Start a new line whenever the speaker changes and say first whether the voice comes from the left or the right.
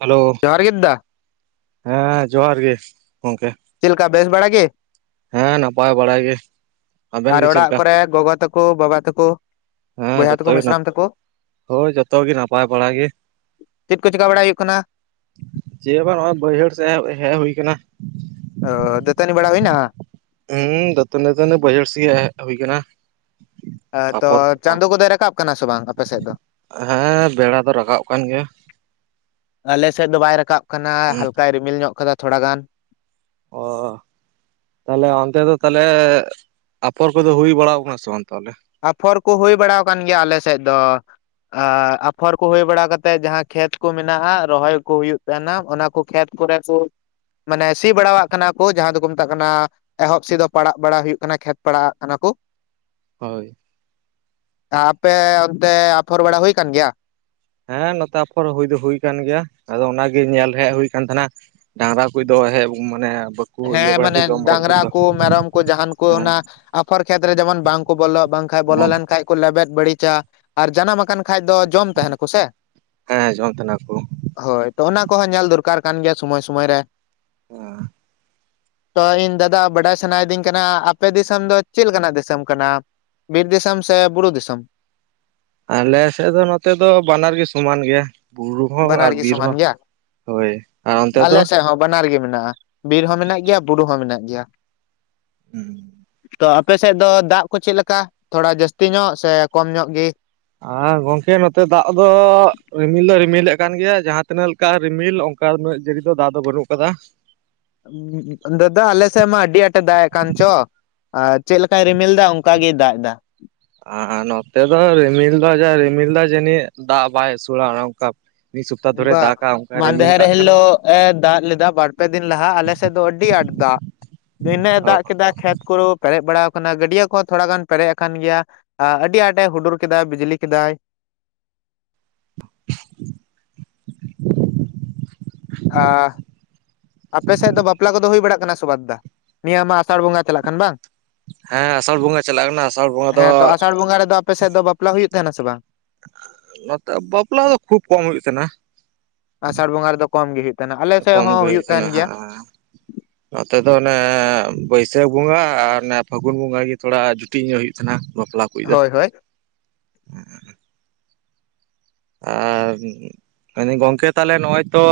right: Hello
left: ᱡᱚᱸᱦᱟᱨ ᱜᱮ ᱫᱟ
right: ᱦᱮᱸ ᱡᱚᱸᱦᱟᱨ ᱜᱮ ᱜᱚᱝᱠᱮ
left: ᱪᱮᱫ ᱞᱮᱠᱟ ᱵᱮᱥ ᱵᱟᱲᱟ ᱜᱮ
right: ᱦᱮᱸ ᱱᱟᱯᱟᱭ ᱵᱟᱲᱟ ᱜᱮ ᱟᱵᱮᱱ
left: ᱟᱨ
right: ᱜᱮ ᱪᱮᱫ
left: ᱚᱲᱟᱜ
right: ᱞᱮᱠᱟ
left: ᱠᱚᱨᱮ ᱜᱚᱜᱚ ᱛᱟᱠᱚ ᱵᱟᱵᱟ ᱛᱟᱠᱚ
right: ᱦᱮᱸ
left: ᱵᱚᱭᱦᱟ
right: ᱡᱚᱛᱚ
left: ᱛᱟᱠᱚ
right: ᱜᱮ ᱱᱟᱯ,
left: ᱢᱤᱥᱨᱟᱢ ᱛᱟᱠᱚ
right: ᱦᱳᱭ ᱡᱚᱛᱚ ᱜᱮ ᱱᱟᱯᱟᱭ ᱵᱟᱲᱟ ᱜᱮ
left: ᱪᱮᱫ ᱠᱚ ᱪᱮᱠᱟ ᱵᱟᱲᱟᱭ ᱦᱩᱭᱩᱜ ᱠᱟᱱᱟ
right: ᱪᱮᱫ ᱵᱟᱝ ᱱᱚᱜᱼᱚᱭ ᱵᱟᱹᱭᱦᱟᱹᱲ ᱥᱮᱫ ᱦᱮ ᱦᱮᱡ ᱦᱩᱭ ᱠᱟᱱᱟ
left: ᱚ ᱫᱟᱹᱛᱟᱹᱱᱤ ᱵᱟᱲᱟ ᱦᱩᱭᱱᱟ
right: ᱦᱩᱸ ᱫᱟᱹᱛᱟᱹᱱᱤ ᱫᱚ ᱚᱱᱮ ᱵᱟ. ᱭᱦᱟᱹᱲ ᱥᱮᱜ ᱜᱮ ᱦᱮᱜ ᱦᱩᱭ ᱠᱟᱱᱟ
left: ᱮ ᱛᱚ ᱪᱟᱸᱫᱚ ᱠᱚᱫᱚᱭ ᱨᱟᱠᱟᱵ ᱠᱟᱱᱟ ᱥᱮ ᱵᱟᱝ ᱟᱯᱮ ᱥᱮᱫ ᱫᱚ
right: ᱦᱮᱸ ᱵᱮᱲᱟ ᱫᱚ ᱨᱟᱠᱟᱵ ᱠᱟᱱ ᱜᱮᱭᱟ
left: ᱟᱞᱮ ᱥᱮᱫ ᱫᱚ ᱵᱟᱭ ᱨᱟᱠᱟᱵ ᱠᱟᱱᱟ
right: ᱦᱩᱸ
left: ᱦᱟᱞᱠᱟᱭ ᱨᱤᱢᱤᱞ ᱧᱚᱜ ᱠᱟᱫᱟ ᱛᱷᱚᱲᱟ ᱜᱟᱱ
right: ᱚ ᱛᱟᱞᱦᱮ ᱚᱱᱛᱮ ᱫᱚ ᱛᱟᱞᱦᱮ ᱟᱯᱷᱚᱨ ᱠᱚᱫᱚ ᱦᱩᱭ ᱵᱟᱲᱟᱣ ᱠᱟᱱᱟ ᱥᱮ ᱵᱟᱝ ᱛᱟᱞᱦᱮ
left: ᱟᱯᱷᱚᱨ ᱠᱚ ᱦᱩᱭ ᱵᱟᱲᱟᱣ ᱠᱟᱱ ᱜᱮᱭᱟ ᱟᱞᱮ ᱥᱮᱫ ᱫᱚ ᱟᱨ ᱟᱯᱷᱚᱨ ᱠᱚ ᱦᱩᱭ ᱵᱟᱲᱟ ᱠᱟᱛᱮ ᱡᱟᱦᱟᱸ ᱠᱷᱮᱛ ᱠᱚ ᱢᱮᱱᱟᱜᱼᱟ ᱨᱚᱦᱚᱭ ᱠᱚ ᱦᱩᱭᱩᱜ ᱛᱟᱦᱮᱱᱟ ᱚᱱᱟ ᱠᱚ ᱠᱷᱮᱛ ᱠᱚᱨᱮ ᱠᱚ ᱢᱟᱱᱮ ᱥᱤ ᱵᱟᱲᱟᱣᱟᱜ ᱠᱟᱱᱟ ᱠᱚ ᱡᱟᱦᱟᱸ ᱫᱚᱠᱚ ᱢᱮᱛᱟᱜ ᱠᱟᱱᱟ ᱮᱦᱚᱵ ᱥᱮᱫ ᱯᱟᱲᱟᱜ ᱵᱟᱲᱟ ᱦᱩᱭᱩᱜ ᱠᱟᱱᱟ ᱠᱷᱮᱛ ᱯᱟᱲᱟ-ᱟᱜ ᱠᱟᱱᱟ ᱠᱚ
right: ᱦᱳᱭ
left: ᱟᱯᱮ ᱚᱱᱛᱮ ᱟᱯᱷᱚᱨ ᱵᱟᱲᱟ ᱦᱩᱭ ᱠᱟᱱ ᱜᱮᱭᱟ
right: ᱦᱮᱸ ᱱᱚᱛᱮ ᱟᱯᱷᱚᱨ ᱦᱩᱭ ᱫᱚ ᱦᱩᱭ ᱠᱟᱱ ᱜᱮᱭᱟ ᱟᱫᱚ ᱚᱱᱟᱜᱮ ᱧᱮᱞ ᱦᱮᱜ ᱦᱩᱭ ᱠᱟᱱ ᱛᱟᱦᱮᱸᱱᱟ ᱰᱟᱝᱨᱟ ᱠᱩᱡ ᱫᱚ ᱦᱮᱜ ᱢᱟᱱᱮ ᱤᱭᱟᱹ
left: ᱦᱮᱸ
right: ᱵᱟᱲᱟᱭ ᱛᱮ
left: ᱢᱟᱱᱮ
right: ᱡᱚᱢ ᱵᱟᱲᱟᱭ ᱫᱟᱠᱚ
left: ᱰᱟᱝᱨᱟ
right: ᱛᱚ
left: ᱠᱩ ᱢᱮᱨᱚᱢ ᱠᱚ ᱡᱟᱦᱟᱱ ᱠᱚ
right: ᱦᱮᱸ
left: ᱚᱱᱟ ᱟᱯᱷᱚᱨ ᱠᱷᱮᱛᱨᱮ ᱡᱮᱢᱚᱱ ᱵᱟᱝᱠᱚ ᱵᱚᱞᱚ ᱵᱟᱝᱠᱷᱟᱡ
right: ᱵᱚᱝ
left: ᱵᱚᱞᱚ ᱞᱮᱱ ᱠᱷᱟᱡ ᱠᱚ ᱞᱮᱵᱮᱫ ᱵᱟᱹᱲᱤᱪᱟ ᱟᱨ ᱡᱟᱱᱟᱢ ᱟᱠᱟᱱ ᱠᱷᱟᱡ ᱫᱚ ᱡᱚᱢ ᱛᱟᱦᱮᱱᱟᱠᱚ ᱥᱮ?
right: ᱦᱮᱸ ᱡᱚᱢ ᱛᱟᱦᱮᱱᱟ ᱠᱩ᱾
left: ᱦᱳᱭ ᱛᱚ ᱚᱱᱟ ᱠᱚᱦᱚᱸ ᱧᱮᱞ ᱫᱚᱨᱠᱟᱨ ᱠᱟᱱ ᱜᱮᱭᱟ ᱥᱳᱚᱢᱚᱭ ᱥᱳᱢᱚᱭ ᱨᱮ᱾
right: ᱟ
left: ᱛᱚ ᱤᱧ ᱫᱟᱫᱟ ᱵᱟᱰᱟᱭ ᱥᱟᱱᱟᱭᱤᱫᱤᱧ ᱠᱟᱱᱟ ᱟᱯᱮ ᱫᱤᱥᱚᱢ ᱫᱚ ᱪᱮᱫ ᱞᱮᱠᱟᱱᱟᱜ ᱫᱤᱥᱚᱢ ᱠᱟᱱᱟ? ᱵᱤᱨ ᱫᱤᱥᱚᱢ ᱥᱮ ᱵᱩᱨᱩ ᱫᱤᱥᱚᱢ?
right: ᱟᱞᱮ ᱥᱮᱜ ᱫᱚ ᱱᱚᱛᱮ ᱫᱚ ᱵᱟᱱᱟᱨ ᱜᱮ ᱥᱚᱢᱟᱱ ᱜᱮᱭᱟ᱾ ᱵᱩᱨᱩ ᱦᱚᱸ ᱟᱨ
left: ᱵᱟᱱᱟᱨ ᱜᱮ
right: ᱵᱤᱨ
left: ᱥᱚᱢᱟᱱ
right: ᱦᱚᱸ
left: ᱜᱮᱭᱟ
right: ᱦᱳᱭ, ᱟᱨ ᱚᱱᱛᱮ ᱫᱚ?
left: ᱟᱞᱮ ᱥᱮᱫ ᱦᱚᱸ ᱵᱟᱱᱟᱨ ᱜᱮ ᱢᱮᱱᱟᱜ-ᱟ ᱵᱤᱨ ᱦᱚᱸ ᱢᱮᱱᱟᱜ ᱜᱮᱭᱟ ᱵᱩᱨᱩ ᱦᱚᱸ ᱢᱮᱱᱟᱜ ᱜᱮᱭᱟ᱾
right: ᱦᱩᱸ
left: ᱛᱚ ᱟᱯᱮ ᱥᱮᱫ ᱫᱚ ᱫᱟᱜ ᱠᱚ ᱪᱮᱫ ᱞᱮᱠᱟ ᱛᱷᱚᱲᱟ ᱡᱟᱹᱥᱛᱤ ᱧᱚᱜ ᱥᱮ ᱠᱚᱢ ᱧᱚᱜ ᱜᱮ?
right: ᱟᱨ ᱜᱚᱝᱠᱮ ᱱᱚᱛᱮ ᱫᱟᱜ ᱫᱚ ᱨᱤᱢᱤᱞ ᱫᱚᱭ ᱨᱤᱢᱤᱞᱮᱫ ᱠᱟᱱ ᱜᱮᱭᱟ ᱡᱟᱦᱟ ᱛᱤᱱᱟᱹᱜ ᱚᱱᱠᱟ ᱨᱤᱢᱤᱞ ᱚᱝᱠᱟ ᱩᱱᱟᱹᱜ ᱡᱟᱹᱲᱤ ᱫᱚ ᱫᱟᱜ ᱫᱚ ᱵᱟᱹᱱᱩᱜ ᱠᱟᱫᱟ,
left: ᱫᱟᱫᱟ ᱟᱞᱮ ᱥᱮᱜ ᱢᱟ ᱟᱹᱰᱤ ᱟᱸᱴᱮ ᱫᱟᱜ ᱮᱜ ᱠᱟᱱ ᱪᱚ᱾ ᱟᱨ ᱪᱮᱜ ᱞᱮᱠᱟᱭ ᱨᱤᱢᱤᱞ ᱫᱟ ᱚᱱᱠᱟ ᱜᱮᱭ ᱫᱟᱜ ᱮᱫᱟ᱾
right: ᱟᱨ ᱱᱚᱛᱮ ᱫᱚ ᱨᱤᱢᱤᱞ ᱫᱚ ᱡᱟᱭ ᱨᱤᱢᱤᱞ ᱫᱟᱭ ᱡᱟᱹᱱᱤᱡ ᱫᱟᱜ ᱵᱟᱭ ᱟᱹᱥᱩᱲᱟ ᱚᱱᱮ ᱱᱚᱝᱠᱟ ᱛᱟ ᱯᱚᱨᱮ
left: ᱵᱟ
right: ᱫᱟᱜ ᱟ,
left: ᱢᱟᱫᱷᱮᱨ ᱦᱤᱞᱳᱜ ᱮ ᱫᱟᱜ ᱞᱮᱫᱟ ᱵᱟᱨ ᱯᱮ ᱫᱤᱱ ᱞᱟᱦᱟ ᱟᱞᱮ ᱥᱮᱫ ᱫᱚ ᱟᱹᱰᱤ ᱟᱸᱴ ᱫᱟᱜ᱾ ᱫᱤᱱᱟᱹᱜ ᱮ
right: ᱚ
left: ᱫᱟᱜ ᱠᱮᱫᱟ ᱠᱷᱮᱛ ᱠᱩ ᱯᱮᱨᱮᱡ ᱵᱟᱲᱟᱣ ᱠᱟᱱᱟ ᱜᱟᱹᱰᱭᱟᱹ ᱠᱚᱦᱚᱸ ᱛᱷᱚᱲᱟ ᱜᱟᱱ ᱯᱮᱨᱮᱡ ᱟᱠᱟᱱ ᱜᱮᱭᱟ ᱟᱹᱰᱤ ᱟᱸᱴᱮ ᱦᱩᱰᱩᱨ ᱠᱮᱫᱟᱭ ᱵᱤᱡᱽᱞᱤ ᱠᱮᱫᱟᱭ᱾ ᱟ ᱟᱯᱮ ᱥᱮᱜ ᱫᱚ ᱵᱟᱯᱞᱟ ᱠᱚ ᱫᱚ ᱦᱩᱭ ᱵᱟᱲᱟᱜ ᱠᱟᱱᱟ ᱥᱮᱵᱟ ᱫᱟ? ᱱᱤᱭᱟᱹ ᱢᱟ ᱟᱸᱥᱟᱲ ᱵᱚᱸᱜᱟ ᱪᱟᱞᱟᱜ ᱠᱟᱱ ᱵᱟᱝ?
right: ᱦᱮᱸ ᱟᱸᱥᱟᱲ ᱵᱚᱸᱜᱟ ᱪᱟᱞᱟᱜ ᱠᱟᱱᱟ ᱟᱸᱥᱟᱲ ᱵᱚᱸᱜᱟ ᱫᱚ
left: ᱥᱟᱲ ᱵᱚᱸᱜᱟ ᱨᱮᱫᱚ ᱯᱮᱥᱮᱫ ᱫᱚ ᱵᱟᱯᱞᱟ ᱦᱩᱭᱩᱜ ᱛᱟᱦᱮᱱᱟ ᱥᱮ ᱵᱟᱝ?
right: ᱚ ᱱᱚᱛᱮ ᱵᱟᱯᱞᱟ ᱫᱚ ᱠᱷᱩᱵ ᱠᱚᱢ ᱦᱩᱭᱩᱜ ᱠᱟᱱᱟ᱾
left: ᱟᱥᱟᱲ ᱵᱚᱸᱜᱟ ᱨᱮᱫᱚ ᱠᱚᱢ ᱜᱮ ᱦᱩᱭᱩᱜ ᱛᱟᱦᱮᱱᱟ ᱟᱞᱮ ᱥᱮᱫ
right: ᱠᱚᱢ
left: ᱦᱚᱸ
right: ᱜᱮ ᱦᱩᱭ
left: ᱦᱩᱭᱩᱜ
right: ᱠᱟᱱᱟ
left: ᱛᱟᱦᱮᱱ
right: ᱟ
left: ᱜᱮᱭᱟ
right: ᱱᱚᱛᱮ ᱫᱚ ᱚᱱᱮ ᱵᱟᱹᱭᱥᱟᱹᱠ ᱵᱚᱸᱜᱟ ᱟᱨ ᱚᱱᱮ ᱯᱷᱟᱹᱜᱩᱱ ᱵᱚᱸᱜᱟ ᱜᱮ ᱛᱷᱚᱲᱟ ᱡᱩᱴᱤᱡ ᱧᱚᱜ ᱦᱩᱭᱩᱜ ᱛᱟᱦᱮᱱᱟ ᱵᱟᱯᱞᱟ, ᱠᱚ ᱫᱚ
left: ᱦᱳᱭ ᱦᱳᱭ
right: ᱮ ᱢᱮᱱ ᱫᱟᱹᱧ ᱜᱚᱝᱠᱮ ᱛᱟᱦᱞᱮ ᱱᱚᱜ-ᱚᱭ ᱛᱚ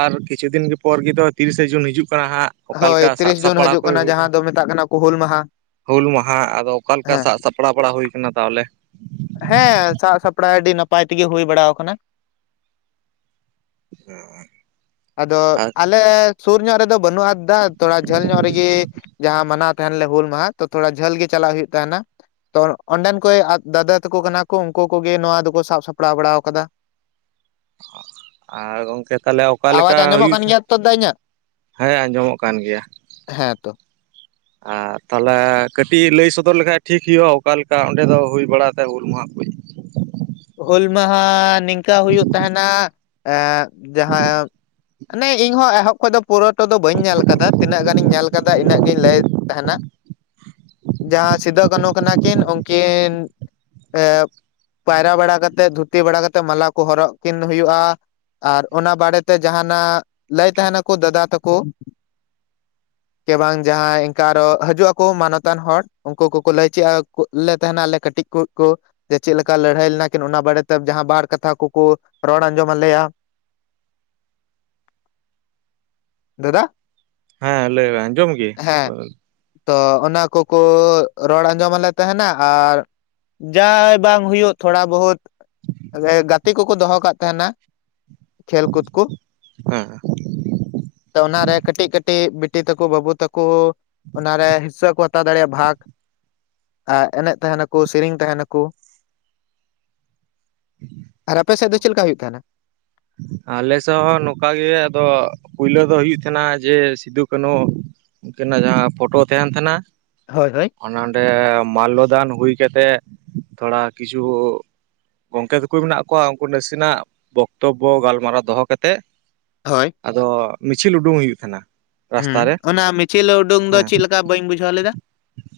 right: ᱟᱨ ᱠᱤᱪᱷᱩ ᱫᱤᱱ ᱜᱮ ᱯᱚᱨ ᱜᱮ ᱛᱚ ᱛᱤᱨᱤ ᱥᱮ ᱡᱩᱱ ᱦᱤᱡᱩᱜ ᱠᱟᱱᱟ ᱦᱟᱸᱜ, ᱚᱠᱟ ᱞᱮᱠᱟ
left: ᱦᱳᱭ
right: ᱥᱟᱵ
left: ᱛᱤᱨᱤᱥ ᱡᱩᱱ
right: ᱥᱟᱯᱲᱟᱣ
left: ᱦᱤᱡᱩᱜ
right: ᱠᱚ
left: ᱠᱟᱱᱟ
right: ᱦᱩᱭ ᱱᱟ
left: ᱡᱟᱦᱟᱸ ᱫᱚ ᱢᱮᱛᱟᱜ ᱠᱟᱱᱟ ᱠᱚ ᱦᱩᱞ ᱢᱟᱦᱟ
right: ᱦᱩᱹᱞ ᱢᱟᱦᱟ ᱟᱫᱚ ᱚᱠᱟ ᱞᱮᱠᱟ
left: ᱦᱮᱸ
right: ᱥᱟᱜ ᱥᱟ ᱯᱟᱲᱟᱜ ᱵᱟᱲᱟ ᱦᱩᱭ ᱠᱟᱱᱟ ᱛᱟᱦᱞᱮ
left: ᱦᱮᱸ ᱥᱟᱵ ᱥᱟᱯᱲᱟᱣ ᱟᱹᱰᱤ ᱱᱟᱯᱟᱭ ᱛᱮᱜᱮ ᱦᱩᱭ ᱵᱟᱲᱟᱣ ᱠᱟᱱᱟ᱾
right: [unintelligible]
left: ᱟᱫᱚ
right: ᱟᱨ
left: ᱟᱞᱮ ᱥᱩᱨ ᱧᱚᱜ ᱨᱮᱫᱚ ᱵᱟᱹᱱᱩ-ᱟ ᱫᱟ ᱛᱷᱚᱲᱟ ᱡᱷᱟᱹᱞ ᱧᱚᱜ ᱨᱮᱜᱮ ᱡᱟᱦᱟ ᱢᱟᱱᱟᱣ ᱛᱟᱦᱮᱞ ᱞᱮ ᱦᱩᱹᱞ ᱢᱟᱦᱟ ᱛᱚ ᱛᱷᱚᱲᱟ ᱡᱷᱟᱹᱞ ᱜᱮ ᱪᱟᱞᱟᱜ ᱦᱩᱭᱩᱜ ᱛᱟᱦᱮ ᱱᱟ᱾ ᱛᱚ ᱚᱸᱰᱮᱱ ᱠᱚ ᱫᱟᱫᱟ ᱛᱟᱠᱚ ᱠᱟᱱᱟ ᱠᱚ ᱩᱱᱠᱩ ᱠᱚᱜᱮ ᱱᱚᱶᱟ ᱫᱚᱠᱚ ᱥᱟᱵ ᱥᱟᱯᱲᱟᱣ ᱵᱟᱲᱟ ᱠᱟᱫᱟ᱾
right: ᱟᱨ ᱜᱚᱝᱠᱮ ᱛᱟᱦᱞᱮ ᱚᱠᱟ ᱞᱮᱠᱟ
left: ᱟᱣᱟᱡᱽ ᱟᱸᱡᱚᱢᱚᱜ
right: ᱦᱩᱭᱩᱜ
left: ᱠᱟᱱ ᱜᱮᱭᱟ ᱛᱚ ᱫᱟ ᱤᱧᱟᱹᱜ
right: ᱦᱮᱸ ᱟᱸᱡᱚᱢᱚᱜ ᱠᱟᱱ ᱜᱮᱭᱟ᱾
left: ᱦᱮᱸ ᱛᱚ
right: ᱟᱨ ᱛᱟᱦᱞᱮ ᱠᱟᱹᱴᱤᱡ ᱞᱟᱹᱭ ᱥᱚᱫᱚᱨ ᱞᱮᱠᱷᱟᱡ ᱴᱷᱤᱠ ᱦᱩᱭᱩᱜ-ᱟ ᱚᱠᱟ ᱞᱮᱠᱟ ᱚᱸᱰᱮ ᱫᱚ ᱦᱩᱭ ᱵᱟᱲᱟ ᱛᱟᱦᱮᱫᱟ ᱦᱩᱹᱞ ᱢᱟᱦᱟ ᱠᱩᱸᱡ?
left: ᱦᱩᱹᱞ ᱢᱟᱦᱟ ᱱᱤᱝᱠᱟᱹ ᱦᱩᱭᱩᱜ ᱛᱟᱦᱮᱱᱟ ᱮᱸ ᱡᱟᱦᱟ ᱢᱟᱱᱮ ᱤᱧ ᱦᱚᱸ ᱮᱦᱚᱵ ᱠᱷᱚᱡ ᱫᱚ ᱯᱩᱨᱟᱹᱴᱟ ᱫᱚ ᱵᱟᱹᱧ ᱧᱮᱞ ᱠᱟᱫᱟ ᱛᱤᱱᱟᱹᱜ ᱜᱟᱱᱤᱧ ᱧᱮᱞ ᱠᱟᱫᱟ ᱤᱱᱟᱹᱜ ᱜᱤᱧ ᱞᱟᱹᱭ ᱮᱫ ᱛᱟᱦᱮᱱᱟ᱾ ᱡᱟᱦᱟᱭ ᱥᱤᱫᱟᱹ ᱠᱟᱹᱱᱩ ᱠᱟᱱᱟ ᱠᱤᱱ ᱩᱱᱠᱤᱱ ᱮᱸ ᱯᱟᱭᱨᱟ ᱵᱟᱲᱟ ᱠᱟᱛᱮᱫ ᱫᱷᱩᱛᱤ ᱵᱟᱲᱟ ᱠᱟᱛᱮᱫ ᱢᱟᱞᱟ ᱠᱚ ᱦᱚᱨᱚᱜ ᱟᱠᱤᱱ ᱦᱩᱭᱩᱜ-ᱟ᱾ ᱟᱨ ᱚᱱᱟ ᱵᱟᱲᱮ ᱛᱮ ᱡᱟᱦᱟᱱᱟᱜ ᱞᱟᱹᱭ ᱛᱟᱦᱮᱱᱟᱠᱚ ᱫᱟᱫᱟ ᱛᱟᱠᱚ᱾
right: [inaudible]
left: ᱠᱮ ᱵᱟᱝ ᱡᱟᱸᱦᱟᱭ ᱤᱝᱠᱟᱹ ᱟᱨᱚ ᱦᱟᱡᱩᱜ ᱟᱠᱚ ᱢᱟᱱᱚᱛᱟᱱ ᱦᱚᱲ ᱩᱝᱠᱩ ᱠᱚᱠᱚ ᱞᱟᱹᱭ ᱪᱮᱫ ᱟᱠᱚ ᱞᱮ ᱛᱟᱦᱮᱱᱟ ᱟᱞᱮ ᱠᱟᱹᱴᱤᱡ᱾ [unintelligible] ᱡᱮ ᱪᱮᱫ ᱞᱮᱠ ᱠᱟ ᱞᱟᱹᱲᱦᱟᱹᱭ ᱞᱮᱱᱟ ᱠᱤᱱ ᱚᱱᱟ ᱵᱟᱨᱮ ᱛᱮ ᱡᱟᱦᱟ ᱵᱟᱨ ᱠᱟᱛᱷᱟ ᱠᱚᱠᱚ ᱨᱚᱲ ᱟᱸᱡᱚᱢ ᱟᱞᱮᱭᱟ᱾
right: [inaudible]
left: ᱫᱟᱫᱟ
right: ᱦᱮᱸ ᱞᱟᱹᱭ ᱢᱮ ᱟᱸᱡᱚᱢ ᱜᱮ᱾
left: ᱦᱮᱸ ᱛᱚ ᱚᱱᱟ ᱠᱚᱠᱚ ᱨᱚᱲ ᱟᱸᱡᱚᱢ ᱟᱞᱮ ᱛᱟᱦᱮᱱᱟ ᱟᱨ ᱡᱟ ᱵᱟᱝ ᱦᱩᱭᱩᱜ ᱛᱷᱚᱲᱟ ᱵᱚᱦᱩᱛ ᱜᱟᱛᱮ ᱠᱚᱠᱚ ᱫᱚᱦᱚ ᱠᱟᱜ ᱛᱟᱦᱮᱱᱟ᱾ ᱠᱷᱮᱞ ᱠᱩᱫ ᱠᱚ᱾
right: ᱦᱮᱸ
left: ᱛᱚ ᱚᱱᱟ ᱨᱮ ᱠᱟᱹᱴᱤᱡ ᱠᱟᱹᱴᱤᱡ ᱵᱤᱴᱤ ᱛᱟᱠᱚ ᱵᱟᱹᱵᱩ ᱛᱟᱠᱚ ᱚᱱᱟ ᱨᱮ ᱦᱤᱸᱥᱟᱹ ᱠᱚ ᱦᱟᱛᱟᱣ ᱫᱟᱲᱮᱜ-ᱟ ᱵᱷᱟᱹᱠ ᱟᱨ ᱮᱱᱮᱡ ᱛᱟᱦᱮᱱᱟᱠᱚ ᱥᱤᱨᱤᱧ ᱛᱟᱦᱮᱱᱟᱠᱚ᱾
right: [inaudible]
left: ᱟᱨ ᱟᱯᱮ ᱥᱮᱫ ᱫᱚ ᱪᱮᱫ ᱞᱮᱠᱟ ᱦᱩᱭᱩᱜ ᱛᱟᱦᱮᱱᱟ?
right: ᱟᱞᱮ ᱥᱮᱫ ᱦᱚᱸ ᱱᱚᱝᱠᱟ ᱜᱮ ᱟᱫᱚ ᱯᱳᱭᱞᱳ ᱫᱚ ᱦᱩᱭᱩᱜ ᱛᱟᱦᱮᱱᱟ ᱡᱮ ᱥᱤᱫᱩ ᱠᱟᱱᱩ ᱩᱝᱠᱤᱱᱟᱜ ᱡᱟᱦᱟᱸ ᱯᱷᱳᱴᱳ ᱛᱟᱦᱮᱱ ᱛᱟᱦᱮᱱᱟ
left: ᱦᱳᱭ ᱦᱳᱭ
right: ᱚᱱᱮ ᱚᱸᱰᱮ ᱢᱟᱞᱞᱚᱫᱟᱱ ᱦᱩᱭ ᱠᱟᱛᱮᱜ ᱛᱷᱚᱲᱟ ᱠᱤᱪᱷᱩ ᱜᱚᱝᱠᱮ ᱛᱟᱠᱩᱭ ᱢᱮᱱᱟᱜ ᱠᱚᱣᱟ ᱩᱝᱠᱩ ᱱᱟᱥᱮᱱᱟᱜ ᱛᱚᱵᱚ ᱜᱟᱞᱢᱟᱨᱟᱣ ᱫᱚᱦᱚ ᱠᱟᱛᱮᱜ
left: ᱦᱳᱭ
right: ᱟᱫᱚ ᱢᱤᱪᱷᱤᱞ ᱩᱰᱩᱝᱚᱜ ᱦᱩᱭᱩᱜ ᱛᱟᱦᱮᱱ-ᱟ᱾
left: ᱦᱩᱸ
right: ᱨᱟᱥᱛᱟ ᱨᱮ
left: ᱚᱱᱟ ᱢᱤᱪᱷᱤᱞ ᱩᱰᱩᱝ ᱫᱚ
right: ᱦᱮᱸ
left: ᱪᱮᱫ ᱞᱮᱠᱟ ᱵᱟᱹᱧ ᱵᱩᱡᱷᱟᱹᱣ ᱞᱮᱫᱟ?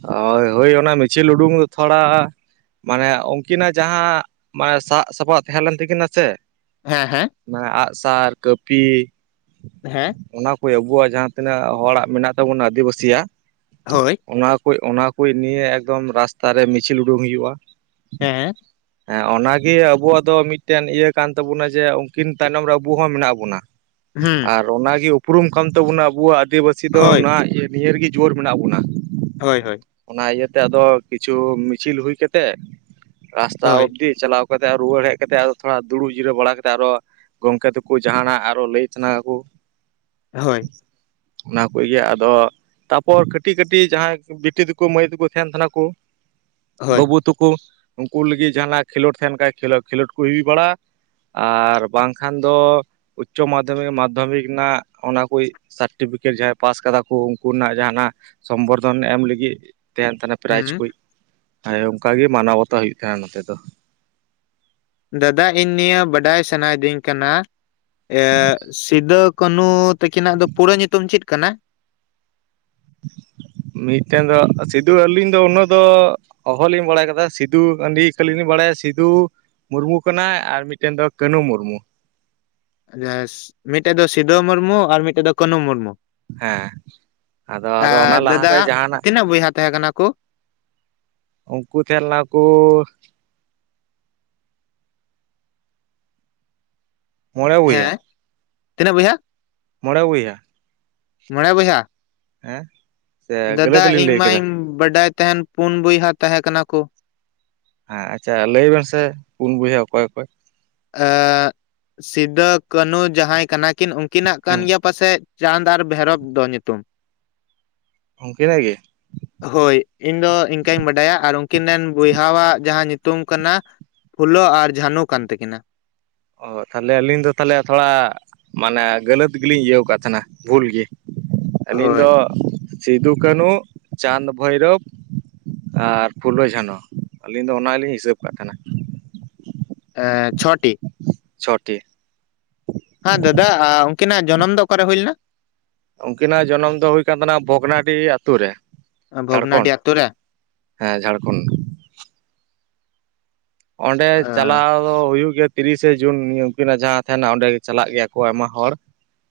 right: ᱦᱳᱭ ᱦᱳᱭ ᱚᱱᱟ ᱢᱤᱪᱷᱤᱞ ᱩᱰᱩᱝ ᱫᱚ ᱛᱷᱚᱲᱟ ᱢᱟᱱᱮ ᱩᱝᱠᱤᱱᱟᱜ ᱡᱟᱦᱟᱸ ᱢᱟᱱᱮ ᱥᱟᱵ ᱥᱟᱯᱟᱵ ᱛᱟᱦᱮᱸ ᱞᱮᱱ ᱛᱟᱹᱠᱤᱱᱟ ᱥᱮ
left: ᱦᱮᱸ ᱦᱮᱸ
right: ᱢᱟᱱᱮ ᱟᱸᱜ ᱥᱟᱨ ᱠᱟᱹᱯᱤ
left: ᱦᱮᱸ
right: ᱚᱱᱟ ᱠᱚ ᱟᱵᱚᱣᱟᱜ ᱡᱟᱦᱟᱸ ᱛᱤᱱᱟᱹᱜ ᱦᱚᱲᱟᱜ ᱢᱮᱱᱟᱜ ᱛᱟᱵᱚᱱᱟ ᱟᱹᱫᱤᱵᱟᱹᱥᱤᱭᱟᱜ
left: ᱦᱳᱭ
right: ᱚᱱᱟ ᱠᱩᱡ ᱚᱱᱟ ᱠᱩᱭ ᱱᱤᱭᱟᱹ ᱮᱠᱫᱚᱢ ᱨᱟᱥᱛᱟ ᱨᱮ ᱢᱤᱪᱷᱤᱞ ᱩᱰᱩᱝ ᱦᱩᱭᱩᱜ-ᱟ᱾
left: ᱦᱮᱸ
right: ᱮᱸ ᱚᱱᱟᱜᱮ ᱟᱵᱩᱣᱟᱜ ᱫᱚ ᱢᱤᱫᱴᱮᱱ ᱤᱭᱟᱹ ᱠᱟᱱ ᱛᱟᱵᱚᱱᱟ ᱡᱮ ᱩᱝᱠᱤᱱ ᱛᱟᱭᱱᱚᱢ ᱨᱮ ᱟᱵᱚ ᱦᱚᱸ ᱢᱮᱱᱟᱜ ᱵᱚᱱᱟ᱾
left: ᱦᱩᱸ
right: ᱟᱨ ᱚᱱᱟᱜᱮ ᱩᱯᱨᱩᱢ ᱠᱟᱱ ᱛᱟᱵᱚᱱᱟ ᱟᱵᱚᱣᱟᱜ ᱟᱹᱫᱤᱵᱟᱹᱥᱤ ᱫᱚ
left: ᱦᱳᱭ
right: ᱚᱱᱟ ᱤᱭᱟᱹ ᱱᱤᱭᱟᱹ ᱨᱮᱜᱮ ᱡᱩᱣᱟᱹᱨ ᱢᱮᱱᱟᱜ ᱵᱚᱱᱟ᱾
left: ᱦᱳᱭ ᱦᱳᱭ
right: ᱚᱱᱟ ᱤᱭᱟᱹ ᱛᱮ ᱟᱫᱚ ᱠᱤᱪᱷᱩ ᱢᱤᱪᱷᱤᱞ ᱦᱩᱭ ᱠᱟᱛᱮᱜ ᱨᱟᱥᱛᱟ
left: ᱦᱳᱭ
right: ᱚᱵᱫᱤ ᱪᱟᱞᱟᱣ ᱠᱟᱛᱮ ᱨᱩᱣᱟᱹᱲ ᱦᱮᱡ ᱠᱟᱛᱮ ᱟᱫᱚ ᱛᱷᱚᱲᱟ ᱫᱩᱲᱩᱵ ᱡᱤᱨᱟᱹᱣ ᱵᱟᱲᱟ ᱠᱟᱛᱮᱜ ᱟᱨᱚ ᱜᱚᱝᱠᱮ ᱛᱟᱠᱚ ᱡᱟᱦᱟᱱᱟᱜ ᱟᱨᱚ ᱞᱟᱹᱭ ᱛᱮᱱᱟᱠᱟᱠᱚ᱾
left: ᱦᱳᱭ
right: ᱚᱱᱟ ᱠᱚᱜᱮ ᱟᱫᱚ ᱛᱟᱯᱚᱨ ᱠᱟᱹᱴᱤᱡ ᱠᱟᱹᱴᱤᱡ ᱡᱟᱦᱟᱸᱭ, ᱵᱤᱴᱤ ᱛᱟᱠᱚ ᱢᱟᱹᱭ ᱛᱟᱠᱚ ᱛᱟᱦᱮᱱ ᱠᱟᱱᱟ ᱠᱩ
left: ᱦᱳᱭ
right: ᱵᱟᱹᱵᱩ ᱛᱟᱠᱚ ᱩᱱᱠᱩ ᱞᱟᱹᱜᱤᱫ ᱡᱟᱦᱟᱸᱱᱟᱜ ᱠᱷᱮᱞᱳᱰ ᱛᱟᱦᱮᱱ ᱠᱷᱟᱱ, ᱠᱷᱮᱞᱳᱰ ᱠᱚ ᱦᱩᱭ ᱵᱟᱲᱟᱜᱼᱟ᱾ ᱟᱨ ᱵᱟᱝᱠᱷᱟᱱ ᱫᱚ ᱩᱪᱪᱚ ᱢᱟᱫᱽᱫᱷᱚᱢᱤᱠ ᱢᱟᱫᱽᱫᱷᱚᱢᱤᱠ ᱨᱮᱱᱟᱜ ᱚᱱᱟ ᱠᱚ ᱥᱟᱨᱴᱤᱯᱷᱤᱠᱮᱴ ᱡᱟᱦᱟᱸᱭ ᱯᱟᱥ ᱠᱟᱫᱟ ᱠᱩ, ᱩᱱᱠᱩ ᱨᱮᱱᱟᱜ ᱡᱟᱦᱟᱱᱟᱜ ᱥᱚᱢᱵᱚᱨᱫᱷᱚᱱ ᱮᱢ ᱞᱟᱹᱜᱤᱫ ᱛᱟᱦᱮᱱ ᱛᱟᱦᱮᱱᱟ ᱯᱨᱟᱭᱤᱡᱽ
left: ᱦᱩᱸ
right: ᱠᱩᱡ ᱚᱱᱠᱟ ᱜᱮ ᱢᱟᱱᱟᱣ ᱵᱟᱛᱟᱣ ᱦᱩᱭᱩᱜ ᱛᱟᱦᱮᱱᱟ ᱱᱚᱛᱮ ᱫᱚ᱾
left: ᱫᱟᱫᱟ ᱤᱧ ᱱᱤᱭᱟᱹ ᱵᱟᱰᱟᱭ ᱥᱟᱱᱟᱭᱤᱫᱤᱧ ᱠᱟᱱᱟ, ᱥᱤᱫᱩ ᱠᱟᱹᱱᱩ ᱛᱟᱹᱠᱤᱱᱟᱜ ᱫᱚ ᱯᱩᱨᱟᱹ ᱧᱩᱛᱩᱢ ᱪᱮᱫ ᱠᱟᱱᱟ?
right: ᱢᱤᱫᱴᱮᱱ ᱫᱚ ᱥᱤᱫᱩ ᱟᱹᱞᱤᱧ ᱫᱚ ᱩᱱᱟᱹᱜ ᱫᱚ ᱚᱦᱚᱞᱤᱧ ᱵᱟᱲᱟᱭ ᱠᱟᱫᱟ ᱥᱤᱫᱩ [unintelligible] ᱠᱷᱟᱞᱤ ᱞᱤᱧ ᱵᱟᱲᱟᱭᱟ ᱥᱤᱫᱩ ᱢᱩᱨᱢᱩ ᱠᱟᱱᱟᱭ, ᱟᱨ ᱢᱤᱫᱴᱮᱱ ᱫᱚ ᱠᱟᱹᱱᱩ ᱢᱩᱨᱢᱩ᱾
left: ᱡᱟᱦᱟᱭ ᱢᱤᱫᱴᱮᱡ ᱫᱚ ᱥᱤᱫᱟᱹ ᱢᱩᱨᱢᱩ ᱟᱨ ᱢᱤᱫᱴᱮᱡ ᱫᱚ ᱠᱟᱹᱱᱩ ᱢᱩᱨᱢᱩ᱾
right: ᱦᱮᱸ ᱟᱫᱚ ᱟᱫᱚ
left: ᱟᱨ
right: ᱚᱱᱟ
left: ᱫᱟᱫᱟ
right: ᱞᱟᱦᱟᱨᱮ ᱡᱟᱦᱟᱱᱟᱜ
left: ᱛᱤᱱᱟᱹᱜ ᱵᱚᱭᱦᱟ ᱛᱟᱦᱮᱸ ᱠᱟᱱᱟ ᱠᱩ?
right: ᱩᱱᱠᱩ ᱛᱟᱦᱮ ᱞᱮᱱᱟ ᱠᱩ ᱢᱚᱬᱮ
left: ᱦᱮᱸ ᱛᱤᱱᱟᱹᱜ ᱵᱚᱭᱦᱟ?
right: ᱢᱚᱸᱬᱮ ᱵᱚᱭᱦᱟ᱾
left: ᱢᱚᱬᱮ ᱵᱚᱭᱦᱟ
right: ᱦᱮᱸ ᱥᱮ
left: ᱫᱟᱫᱟ
right: ᱜᱟᱹᱞᱟᱹᱛ ᱞᱤᱧ
left: ᱤᱧ
right: ᱞᱟᱹᱭ ᱠᱮᱫᱟ
left: ᱢᱟᱧ ᱵᱟᱰᱟᱭ ᱛᱟᱦᱮᱱ ᱯᱩᱱ ᱵᱚᱭᱦᱟ ᱛᱟᱦᱮ ᱠᱟᱱᱟ ᱠᱚ᱾
right: ᱦᱮᱸ ᱟᱪᱪᱷᱟ ᱞᱟᱹᱭ ᱵᱮᱱ ᱥᱮ ᱯᱩᱱ ᱵᱚᱭᱦᱟ ᱚᱠᱚᱭ ᱚᱠᱚᱭ?
left: ᱥᱤᱫᱟᱹ ᱠᱟᱹᱱᱦᱩ ᱡᱟᱦᱟᱸᱭ ᱠᱟᱱᱟ ᱠᱤᱱ ᱩᱱ ᱩᱱᱠᱤᱱᱟᱜ ᱠᱟᱱ
right: ᱦᱩᱸ
left: ᱜᱮᱭᱟ ᱯᱟᱥᱮᱫ ᱪᱟᱸᱫᱽ ᱟᱨ ᱵᱷᱮᱨᱚᱵᱷ ᱫᱚ ᱧᱩᱛᱩᱢ᱾
right: ᱩᱱᱠᱤᱱᱟᱜ ᱜᱮ?
left: ᱦᱳᱭ, ᱤᱧ ᱫᱚ ᱤᱱᱠᱟᱹᱧ ᱵᱟᱰᱟᱭᱟ, ᱟᱨ ᱩᱱᱠᱤᱱ ᱨᱮᱱ ᱵᱚᱭᱦᱟᱣᱟᱜ ᱡᱟᱦᱟᱸ ᱧᱩ ᱛᱩᱝ ᱠᱟᱱᱟ ᱯᱷᱩᱞᱳ ᱟᱨ ᱡᱷᱟᱱᱩ ᱠᱟᱱ ᱛᱟᱹᱠᱤᱱᱟ᱾
right: ᱚ ᱛᱟᱦᱚᱞᱮ ᱟᱹᱞᱤᱧ ᱫᱚ ᱛᱟᱦᱚᱞᱮ ᱛᱷᱚᱲᱟ ᱢᱟᱱᱮ ᱜᱟᱹᱞᱟᱹᱛ ᱜᱮᱞᱤᱧ ᱤᱭᱟᱹᱣ ᱟᱠᱟᱫ ᱛᱟᱦᱮᱱᱟ, ᱵᱷᱩᱞ ᱜᱤ ᱟᱹᱞᱤᱧ
left: ᱦᱳᱭ
right: ᱫᱚ ᱥᱤᱫᱩ, ᱠᱟᱹᱱᱦᱩ, ᱪᱟᱸᱫᱽ, ᱵᱷᱳᱨᱚᱵᱽ ᱟᱨ ᱯᱷᱩᱞᱳ, ᱡᱷᱟᱱᱚ ᱟᱹᱞᱤᱧ ᱫᱚ ᱚᱱᱟ ᱞᱤᱧ ᱦᱤᱥᱟᱹᱵ ᱠᱟᱜ ᱛᱟᱦᱮᱱᱟ᱾
left: ᱮ ᱪᱷᱚᱴᱤ᱾
right: ᱪᱷᱚᱴᱤ
left: ᱦᱮᱸ ᱫᱟᱫᱟ ᱩᱱᱠᱤᱱᱟᱜ ᱡᱚᱱᱚᱢ ᱫᱚ ᱚᱠᱟᱨᱮ ᱦᱩᱭ ᱞᱮᱱᱟ?
right: ᱩᱱᱠᱤᱱᱟᱜ ᱡᱚᱱᱚᱢ ᱫᱚ ᱦᱩᱭ ᱠᱟᱱ ᱛᱟᱦᱮᱱᱟ ᱵᱷᱚᱜᱽᱱᱟᱰᱤᱦᱤ ᱟᱹᱛᱩ ᱨᱮ ᱡᱷᱟᱲᱠᱷᱚᱱᱰ᱾
left: ᱵᱷᱚᱜᱽᱱᱟᱰᱤ ᱟᱛᱳ ᱨᱮ
right: ᱦᱮᱸ ᱡᱷᱟᱲᱠᱷᱚᱸᱰ ᱚᱸᱰᱮ
left: ᱟ
right: ᱪᱟᱞᱟᱣ ᱫᱚ ᱦᱩᱭᱩᱜ ᱜᱮ ᱛᱤᱨᱤᱥᱮ ᱡᱩᱱ, ᱩᱱᱠᱤᱱᱟᱜ ᱡᱟᱦᱟᱸ ᱛᱟᱦᱮᱱᱟ ᱚᱸᱰᱮ ᱪᱟᱞᱟᱜ ᱜᱮᱭᱟ ᱠᱚ ᱟᱭᱢᱟ ᱦᱚᱲ,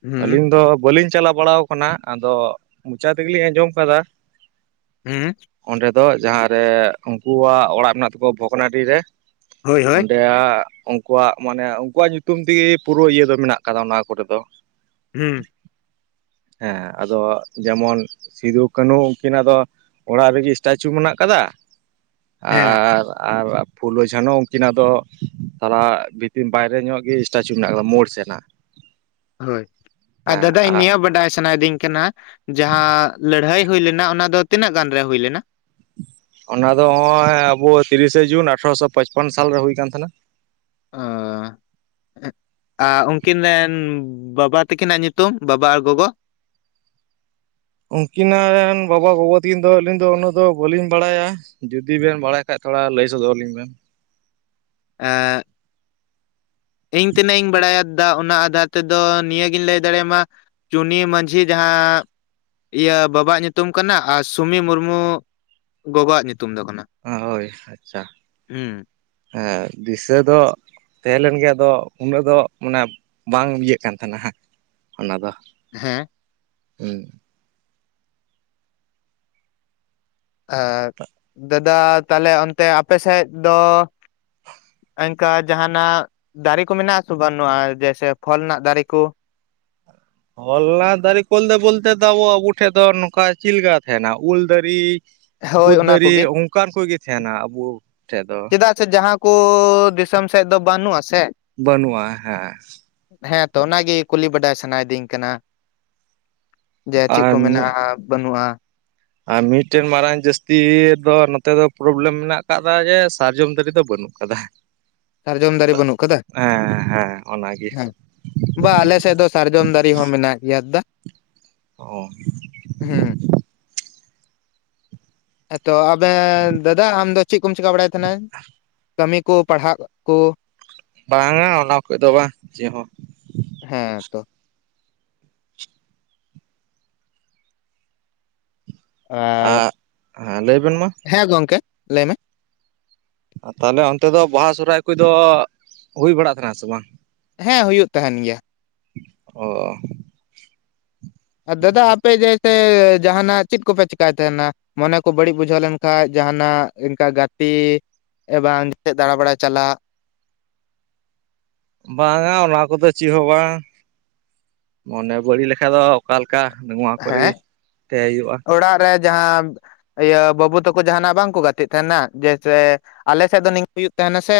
left: ᱦᱩᱸ
right: ᱟᱹᱞᱤᱧ ᱫᱚ ᱵᱟᱹᱞᱤᱧ ᱪᱟᱞᱟᱣ ᱵᱟᱲᱟ ᱟᱠᱟᱱᱟ, ᱟᱫᱚ ᱢᱚᱪᱟ ᱛᱮᱜᱮᱞᱤᱧ ᱟᱸᱡᱚᱢ ᱟᱠᱟᱫᱟ᱾
left: ᱦᱮᱸ
right: ᱚᱸᱰᱮ ᱫᱚ ᱡᱟᱦᱟᱸᱨᱮ ᱩᱱᱠᱩᱣᱟᱜ ᱚᱲᱟᱜ ᱢᱮᱱᱟᱜ ᱛᱟᱠᱩᱣᱟ, ᱵᱷᱚᱜᱽᱱᱟᱰᱤ ᱨᱮ
left: ᱦᱳᱭ ᱦᱳᱭ
right: ᱚᱸᱰᱮ ᱟᱠ ᱩᱱᱠᱩᱣᱟᱜ ᱢᱟᱱᱮ, ᱩᱱᱠᱩᱣᱟᱜ ᱧᱩᱛᱩᱢ ᱛᱮᱜᱮ ᱯᱩᱨᱟᱹ ᱤᱭᱟᱹ ᱫᱚ ᱢᱮᱱᱟᱜ ᱟᱠᱟᱫᱟ ᱚᱱᱟ ᱠᱚᱨᱮ ᱫᱚ᱾
left: ᱦᱩᱸ
right: ᱦᱮᱸ ᱟᱫᱚ ᱡᱮᱢᱚᱱ, ᱥᱤᱫᱩ ᱠᱟᱹᱱᱦᱩ ᱩᱱᱠᱤᱱᱟᱜ ᱫᱚ ᱚᱲᱟᱜ ᱨᱮᱜᱮ ᱥᱴᱟᱪᱩ ᱢᱮᱱᱟᱜ ᱟᱠᱟᱫᱟ,
left: ᱦᱮᱸ
right: ᱟᱨ ᱟᱨ ᱯᱷᱩᱞᱳ, ᱡᱷᱟᱱᱳ ᱩᱱᱠᱤᱱᱟᱜ ᱫᱚ ᱛᱟᱞᱟ ᱵᱷᱤᱛᱤᱨ ᱵᱟᱭᱨᱮ ᱧᱚᱜ ᱜᱮ ᱥᱴᱟᱪᱩ ᱢᱮᱱᱟᱜ ᱟᱠᱟᱫᱟ, ᱢᱳᱲ ᱥᱮᱱᱟᱜ [inaudible]
left: ᱦᱳᱭ ᱟᱨ ᱫᱟᱫᱟ ᱤᱧ ᱱᱤᱭᱟᱹ ᱵᱟᱰᱟᱭ ᱥᱟᱱᱟᱭᱤᱫᱤᱧ ᱠᱟᱱᱟ᱾ ᱡᱟᱦᱟᱸ ᱞᱟᱹᱲᱦᱟᱹᱭ ᱦᱩᱭ ᱞᱮᱱᱟ ᱚᱱᱟ ᱫᱚ ᱛᱤᱱᱟᱹᱜ ᱜᱟᱱ ᱨᱮ ᱦ ᱞᱮᱱᱟ?
right: ᱚᱱᱟ ᱫᱚ ᱱᱚᱜᱼᱚᱭ ᱟᱵᱚ ᱛᱤᱨᱤᱥᱮ ᱡᱩᱱ ᱟᱴᱷᱨᱚᱥᱚ ᱯᱚᱪᱯᱚᱱ ᱥᱟᱞᱨᱮ ᱦᱩᱭ ᱠᱟᱱᱟᱱ ᱛᱟᱦᱮᱱᱟ᱾
left: ᱟᱸᱻ ᱟᱨ ᱩᱱᱠᱤᱱ ᱨᱮᱱ ᱵᱟᱵᱟ ᱛᱟᱹᱠᱤᱱᱟᱜ ᱧᱩᱛᱩᱢ ᱵᱟᱵᱟ ᱟᱨ ᱜᱚᱜᱚ
right: ᱩᱱᱠᱤᱱᱟ ᱨᱮᱱ ᱵᱟᱵᱟ ᱜᱚᱜᱚ ᱛᱟᱹᱠᱤᱱ ᱫᱚ ᱟᱹᱞᱤᱧ ᱫᱚ ᱩᱱᱟᱹᱜ ᱫᱚ ᱵᱟᱟᱹᱞᱤᱧ ᱵᱟᱲᱟᱭᱟ᱾ ᱡᱩᱫᱤ ᱵᱮᱱ ᱵᱟᱲᱟᱭ ᱠᱷᱟᱡ ᱛᱷᱚᱲᱟ ᱞᱟᱹᱭ ᱥᱚᱫᱚᱨ ᱟᱹᱞᱤᱧ ᱵᱮᱱ?
left: ᱦᱮᱻ ᱤᱧ ᱛᱤᱱᱟᱹᱜ ᱤᱧ ᱵᱟᱲᱟᱭᱟ᱾ ᱚᱱᱟ ᱟᱫᱷᱟᱨ ᱛᱮᱫᱚ ᱱᱤᱭᱟᱹᱜᱤᱧ ᱞᱟᱹᱭ ᱫᱟᱲᱮᱭᱟᱢᱟ ᱪᱩᱱᱤ ᱢᱟᱹᱡᱷᱤ ᱡᱟᱦᱟᱸ ᱤᱭᱟᱹ ᱵᱟᱵᱟᱣᱟᱜ ᱧᱩᱛᱩᱢ ᱠᱟᱱᱟ ᱟᱨ ᱥᱩᱢᱤ ᱢᱩᱨᱢᱩ ᱜᱚᱜᱚᱣᱟᱜ ᱧᱩᱛᱩᱢ ᱫᱚ ᱠᱟᱱᱟ᱾
right: ᱦᱳᱭ ᱟᱪᱪᱷᱟ
left: ᱦᱩᱸ
right: ᱦᱮᱸ ᱫᱤᱥᱟᱹ ᱫᱚᱼᱼ ᱛᱟᱦᱮᱸ ᱞᱮᱱ ᱜᱮ ᱟᱫᱚ ᱩᱱᱟᱹᱜ ᱫᱚ ᱢᱟᱱᱮ ᱵᱟᱝ ᱤᱭᱟᱹᱜ ᱠᱟᱱ ᱛᱟᱦᱮᱱᱟᱜ ᱚᱱᱟ ᱫᱚ,
left: ᱦᱮᱸᱼᱼ
right: ᱦᱚᱢ
left: ᱮ ᱫᱟᱫᱟ ᱛᱟᱦᱞᱮ ᱚᱱᱛᱮ ᱟᱯᱮ ᱥᱮᱫ ᱫᱚᱼᱼ ᱚᱱᱠᱟ ᱡᱟᱦᱟᱱᱟᱜ ᱫᱟᱨᱮ ᱠᱚ ᱢᱮᱱᱟᱜ ᱟᱥ ᱵᱟᱹᱱᱩᱜᱼᱟ ᱡᱮᱭᱮᱥᱮ ᱯᱷᱚᱞ ᱨᱮᱱᱟᱜ ᱫᱟᱨᱮ ᱠᱚᱼᱼ
right: ᱦᱚᱞᱞᱟ ᱫᱟᱨᱮ ᱠᱚᱞᱛᱮ ᱵᱚᱞᱛᱮ ᱫᱚᱚ ᱟᱵᱚ ᱟᱵᱚ ᱴᱷᱮᱡ ᱫᱚ ᱱᱚᱝ ᱠᱟ ᱪᱮᱫ ᱞᱮᱠᱟ ᱛᱟᱦᱮᱱᱟ ᱩᱞ ᱫᱟᱨᱮ,
left: ᱦᱳᱭ
right: ᱠᱩᱫ
left: ᱚᱱᱟ
right: ᱫᱟᱨᱮ
left: ᱠᱚᱜᱮ
right: ᱚᱱᱠᱟᱱ ᱠᱚᱜᱮ ᱛᱟᱦᱮᱱᱟ ᱟᱵᱚ ᱴᱷᱮᱡ ᱫᱚ᱾
left: ᱪᱮᱫᱟᱜ ᱥᱮ ᱡᱟᱦᱟᱸ ᱠᱚ ᱫᱤᱥᱚᱢ ᱥᱮᱫ ᱫᱚ ᱵᱟᱹᱱᱩᱜᱼᱟ ᱥᱮ
right: ᱵᱟᱹᱱᱩᱜᱼᱟ ᱦᱮᱸ
left: ᱦᱮᱸ ᱛᱚ ᱚᱱᱟᱜᱮ ᱠᱩᱞᱤ ᱵᱟᱰᱟᱭ ᱥᱟᱱᱟᱭᱤᱫᱤᱧ ᱠᱟᱱᱟ᱾ ᱡᱮ ᱪᱮᱫ
right: ᱟᱨ
left: ᱠᱚ
right: ᱢᱤᱫ
left: ᱢᱮᱱᱟᱜᱼᱟ ᱵᱟᱹᱱᱩᱜᱼᱟ᱾
right: ᱟᱨ ᱢᱤᱫᱴᱮᱱ ᱢᱟᱨᱟᱝ ᱡᱟᱹᱥᱛᱤ ᱫᱚ ᱱᱚᱛᱮ ᱫᱚ ᱯᱨᱚᱵᱞᱮᱢ ᱢᱮᱱᱟᱜ ᱟᱠᱟᱫᱟ ᱡᱮ ᱥᱟᱨᱡᱚᱢ ᱫᱟᱨᱮ ᱫᱚ ᱵᱟᱹᱱᱩᱜ ᱠᱟᱫᱟ᱾
left: ᱥᱟᱨᱡᱚᱢ ᱫᱟᱨᱮ ᱵᱟᱹᱱᱩᱜ ᱠᱟᱫᱟ
right: ᱦᱮᱸ ᱦᱮᱸ ᱚᱱᱟᱜᱮᱼᱼ
left: ᱦᱮᱸ ᱵᱟ ᱟᱞᱮᱥᱮᱫ ᱫᱚ ᱥᱟᱨᱡᱚᱢ ᱫᱟᱨᱮ ᱦᱚᱸ ᱢᱮᱱᱟᱜ ᱜᱮᱭᱟ ᱫᱟ
right: ᱚ
left: ᱦᱩᱸ ᱛᱚ ᱟᱵᱮᱱ ᱫᱟᱫᱟ ᱟᱢᱫᱚ ᱪᱮᱫ ᱠᱚᱢ ᱪᱤᱠᱟᱹ ᱵᱟᱲᱟᱭ ᱛᱟᱦᱮᱱᱟ ᱠᱟᱹᱢᱤ ᱠᱚ ᱯᱟᱲᱦᱟᱜ ᱠᱚᱼᱼ
right: ᱵᱟᱝᱼᱟ ᱚᱱᱟ ᱠᱚ ᱫᱚ ᱵᱟᱝ ᱪᱮᱫ ᱦᱚᱸ
left: ᱦᱮᱸ ᱛᱚᱼᱼ ᱟᱻ
right: ᱟᱨ ᱦᱮᱸ ᱞᱟᱹᱭ ᱵᱮᱱ ᱢᱟ
left: ᱦᱮᱸ ᱜᱚᱝᱠᱮ ᱞᱟᱹᱭ ᱢᱮ?
right: ᱛᱟᱦᱚᱞᱮ ᱚᱱᱛᱮ ᱫᱚ ᱵᱟᱦᱟ ᱥᱚᱦᱚᱨᱟᱭ ᱠᱚᱫᱚ ᱦᱩᱭ ᱵᱟᱲᱟᱜ ᱠᱟᱱᱟ ᱥᱮ ᱵᱟᱝ?
left: ᱦᱮᱸ ᱦᱩᱭᱩᱜ ᱛᱟᱦᱮᱱ ᱜᱮᱭᱟ᱾
right: ᱚᱻ
left: ᱟᱨ ᱫᱟᱫᱟ ᱟᱯᱮ ᱡᱮᱼᱼ ᱥᱮ ᱡᱟᱦᱟᱱᱟᱜ ᱪᱮᱫ ᱠᱚᱯᱮ ᱪᱮᱠᱟᱭ ᱛᱟᱦᱮᱱᱟ᱾ ᱢᱚᱱᱮ ᱠᱚ ᱵᱟᱹᱲᱤᱡ ᱵᱩᱡᱷᱟᱹᱣ ᱞᱮᱱᱠᱷᱟᱡ ᱡᱟᱦᱟᱱᱟᱜ ᱤᱱᱠᱟ ᱜᱟᱛᱮᱼᱼ ᱮᱵᱟᱝ ᱫᱟᱬᱟ ᱵᱟᱲᱟᱭ ᱪᱟᱞᱟᱜ,
right: ᱵᱟᱝᱼᱟ ᱚᱱᱟ ᱠᱚᱫᱚ ᱪᱮᱫ ᱦᱚᱸ ᱵᱟᱝ ᱢᱟᱱᱮ ᱵᱟᱹᱲᱤᱡ ᱞᱮᱠᱟᱱ ᱫᱚᱼᱼ ᱚᱠᱟᱞᱮᱠᱟ ᱱᱚᱣᱟ ᱠᱚᱨᱮᱜᱮ
left: ᱦᱮᱸ
right: ᱛᱟᱦᱮᱸ ᱦᱩᱭᱩᱜᱼᱟ᱾
left: ᱚᱲᱟᱜ ᱨᱮ ᱡᱟᱦᱟᱸ ᱤᱭᱟᱹ ᱵᱟᱹᱵᱩ ᱛᱟᱠᱚ ᱡᱟᱦᱟᱱᱟᱜ ᱵᱟᱝ ᱠᱚ ᱜᱟᱛᱮᱜ ᱛᱟᱦᱮᱱᱟ ᱡᱮᱭᱥᱮᱼᱼ ᱟᱞᱮ ᱥᱮᱫ ᱫᱚ ᱱᱤᱝᱠᱟᱹ ᱦᱩᱭᱩᱜ ᱛᱟᱦᱮᱱᱟ ᱥᱮ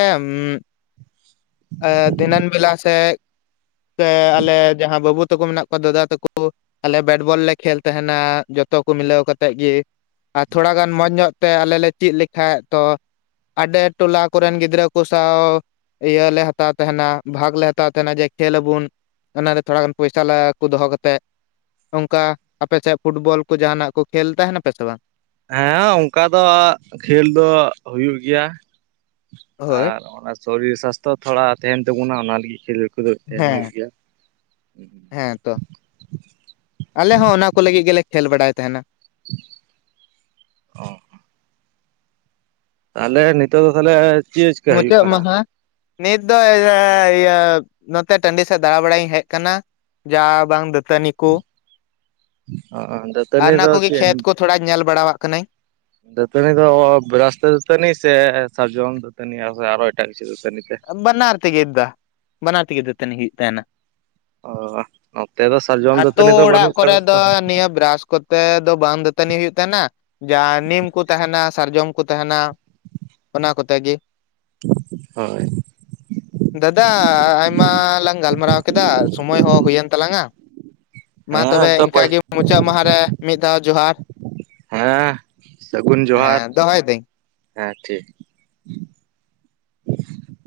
left: ᱫᱷᱤᱱᱟᱹᱱ ᱵᱮᱞᱟ ᱥᱮᱼᱼ ᱥᱮ ᱟᱞᱮ ᱡᱟᱦᱟᱸ ᱵᱟᱹᱵᱩ ᱛᱟᱠᱚ ᱢᱮᱱᱟᱜ ᱠᱚᱣᱟ ᱫᱟᱫᱟ ᱛᱟᱠᱚ ᱟᱞᱮ ᱵᱮᱴᱵᱚᱞ ᱞᱮ ᱠᱷᱮᱞ ᱛᱟᱦᱮᱱᱟ ᱡᱚᱛᱚ ᱠᱚ ᱢᱤᱞᱟᱹᱣ ᱠᱟᱛᱮᱫ ᱜᱮᱼᱼ ᱟᱨ ᱛᱷᱚᱲᱟ ᱜᱟᱱ ᱢᱚᱸᱡᱽ ᱧᱚᱜ ᱛᱮ ᱟᱞᱮ ᱞᱮ ᱪᱮᱫ ᱞᱮᱠᱷᱟᱡ ᱛᱚ ᱟᱰᱮ ᱴᱚᱞᱟ ᱠᱚᱨᱮᱱ ᱜᱤᱫᱽᱨᱟᱹ ᱠᱚ ᱥᱟᱶ ᱤᱭᱟᱹᱞᱮ ᱦᱟᱛᱟᱣ ᱛᱟᱦᱮᱱᱟ ᱵᱷᱟᱜᱽ ᱞᱮ ᱦᱟᱛᱟᱣ ᱛᱟᱦᱮᱱᱟ ᱡᱮ ᱠᱷᱮᱞ ᱟᱵᱩᱱ ᱾ ᱚᱱᱟᱨᱮ ᱛᱷᱚᱲᱟ ᱜᱟᱱ ᱯᱚᱭᱥᱟ ᱞᱮᱠᱩ ᱫᱚᱦᱚ ᱠᱟᱛᱮᱫ ᱾ ᱩᱝᱠᱟ ᱟᱯᱮ ᱥᱮᱫ ᱯᱷᱩᱴᱵᱚᱞ ᱠᱚ ᱡᱟᱦᱟᱱᱟᱜ ᱠᱚ ᱠᱷᱮᱞ ᱛᱟᱦᱮᱱᱟᱯᱮ ᱥᱮ ᱵᱟᱝ?
right: ᱦᱮᱸ ᱚᱝᱠᱟ ᱫᱚ ᱠᱷᱮᱞ ᱫᱚ ᱦᱩᱭᱩᱜ ᱜᱮᱭᱟ
left: ᱦᱳᱭ
right: ᱟᱨ ᱚᱱᱟ ᱥᱚᱨᱤᱨ ᱥᱟᱥᱛᱷᱚ ᱛᱷᱚᱲᱟ ᱛᱟᱦᱮᱱ ᱛᱟᱵᱩᱱᱟ ᱚᱱᱟ ᱞᱟᱹᱜᱤᱫ ᱠᱷᱮᱞᱳ ᱠᱚᱫᱚ ᱛᱟᱦᱮᱱ ᱦᱩᱭᱩᱜ
left: ᱦᱮᱸ
right: ᱜᱮᱭᱟ ᱾
left: ᱦᱮᱸ ᱛᱚ ᱟᱞᱮ ᱦᱚᱸ ᱚᱱᱟ ᱠᱚ ᱞᱟᱹᱜᱤᱫ ᱜᱮᱞᱮ ᱠᱷᱮᱞ ᱵᱟᱲᱟᱭ ᱛᱟᱦᱮᱱᱟ ᱾
right: [inaudible] ᱚ, ᱛᱟᱦᱞᱮ ᱱᱤᱛᱚᱜ ᱫᱚ ᱛᱟᱦᱞᱮ
left: ᱢᱩᱪᱟᱹᱫ ᱢᱟᱦᱟᱸ ᱱᱤᱛ ᱫᱚ [inaudible] ᱤᱭᱟᱹ ᱱᱚᱛᱮ ᱴᱟᱺᱰᱤ ᱥᱮᱫ ᱫᱟᱬᱟ ᱵᱟᱲᱟᱧ ᱦᱮᱡ ᱠᱟᱱᱟ ᱾ ᱡᱟ ᱵᱟᱝ ᱫᱟᱹᱛᱟᱹᱱᱤ ᱠᱚ ᱟᱨ
right: ᱫᱟᱹᱛᱟᱹᱱᱤ
left: ᱚᱱᱟ
right: ᱫᱚ
left: ᱠᱚᱜᱮ
right: ᱪᱮᱫ
left: ᱠᱷᱮᱛ ᱠᱚ ᱾ ᱛᱷᱚᱲᱟ ᱧᱮᱞ ᱵᱟᱲᱟᱣᱟᱜ ᱠᱟᱱᱟᱹᱧ ᱾
right: ᱫᱟᱹᱛᱟᱹᱱᱤ ᱫᱚ ᱵᱨᱟᱥ ᱛᱮ ᱫᱟᱹᱛᱟᱹᱱᱤ ᱥᱮ ᱥᱟᱨᱡᱚᱢ ᱫᱟᱹᱛᱟᱹᱱᱤ ᱥᱮ ᱟᱨᱦᱚ ᱮᱴᱟᱜ ᱠᱤᱪᱷᱩ ᱫᱟᱹᱛᱟᱹᱱᱤ ᱛᱮ ᱾
left: ᱵᱟᱱᱟᱨ ᱛᱮᱜᱮᱫ ᱫᱟ ᱵᱟᱱᱟᱨ ᱛᱮᱜᱮ ᱫᱟᱹᱛᱟᱹᱱᱤ ᱦᱩᱭᱩᱜ ᱛᱟᱦᱮᱱᱟ ᱾
right: ᱚ ᱱᱚᱛᱮ ᱫᱚ ᱥᱟᱨᱡᱚᱢ
left: ᱟᱛᱳ
right: ᱫᱟᱹᱛᱟᱹᱱᱤ ᱫᱚ
left: ᱚᱲᱟᱜ
right: ᱵᱟᱹᱱᱩᱜ
left: ᱠᱚᱨᱮ
right: ᱟᱠᱟᱫᱟ
left: ᱫᱚ
right: ᱛᱚ
left: ᱱᱤᱭᱟᱹ ᱵᱨᱟᱥ ᱠᱚᱛᱮ ᱫᱚ ᱵᱟᱝ ᱫᱟᱹᱛᱟᱹᱱᱤ ᱦᱩᱭᱩᱜ ᱛᱟᱦᱮᱱᱟ ᱡᱟ ᱱᱤᱢ ᱠᱩ ᱛᱟᱦᱮᱱᱟ ᱥᱟᱨᱡᱚᱢ ᱠᱚ ᱛᱟᱦᱮᱱᱟ ᱾ ᱚᱱᱟ ᱠᱚᱛᱮ ᱜᱮ ᱾
right: [inaudible] ᱦᱳᱭ,
left: ᱫᱟᱫᱟ ᱟᱭᱢᱟ ᱞᱟᱝ ᱜᱟᱞᱢᱟᱨᱟᱣ ᱠᱮᱫᱟ ᱥᱚᱢᱚᱭ ᱦᱚᱸ ᱦᱩᱭᱮᱱ ᱛᱟᱞᱟᱝᱼᱟ ᱾ ᱢᱟ
right: ᱦᱮᱸ
left: ᱛᱚᱵᱮ
right: ᱛᱚ
left: ᱤᱱᱠᱟ ᱜᱤ ᱢᱩᱪᱟᱹᱫ ᱢᱟᱦᱟᱸ ᱨᱮ ᱢᱤᱫ ᱫᱷᱟᱣ ᱡᱚᱦᱟᱨ ᱾
right: ᱦᱮᱸ ᱥᱟᱹᱜᱩᱱ ᱡᱚᱦᱟᱨ
left: ᱦᱮᱸ ᱫᱚᱦᱚᱭ ᱫᱟᱹᱧ
right: ᱦᱮᱸ ᱴᱷᱤᱠ ᱾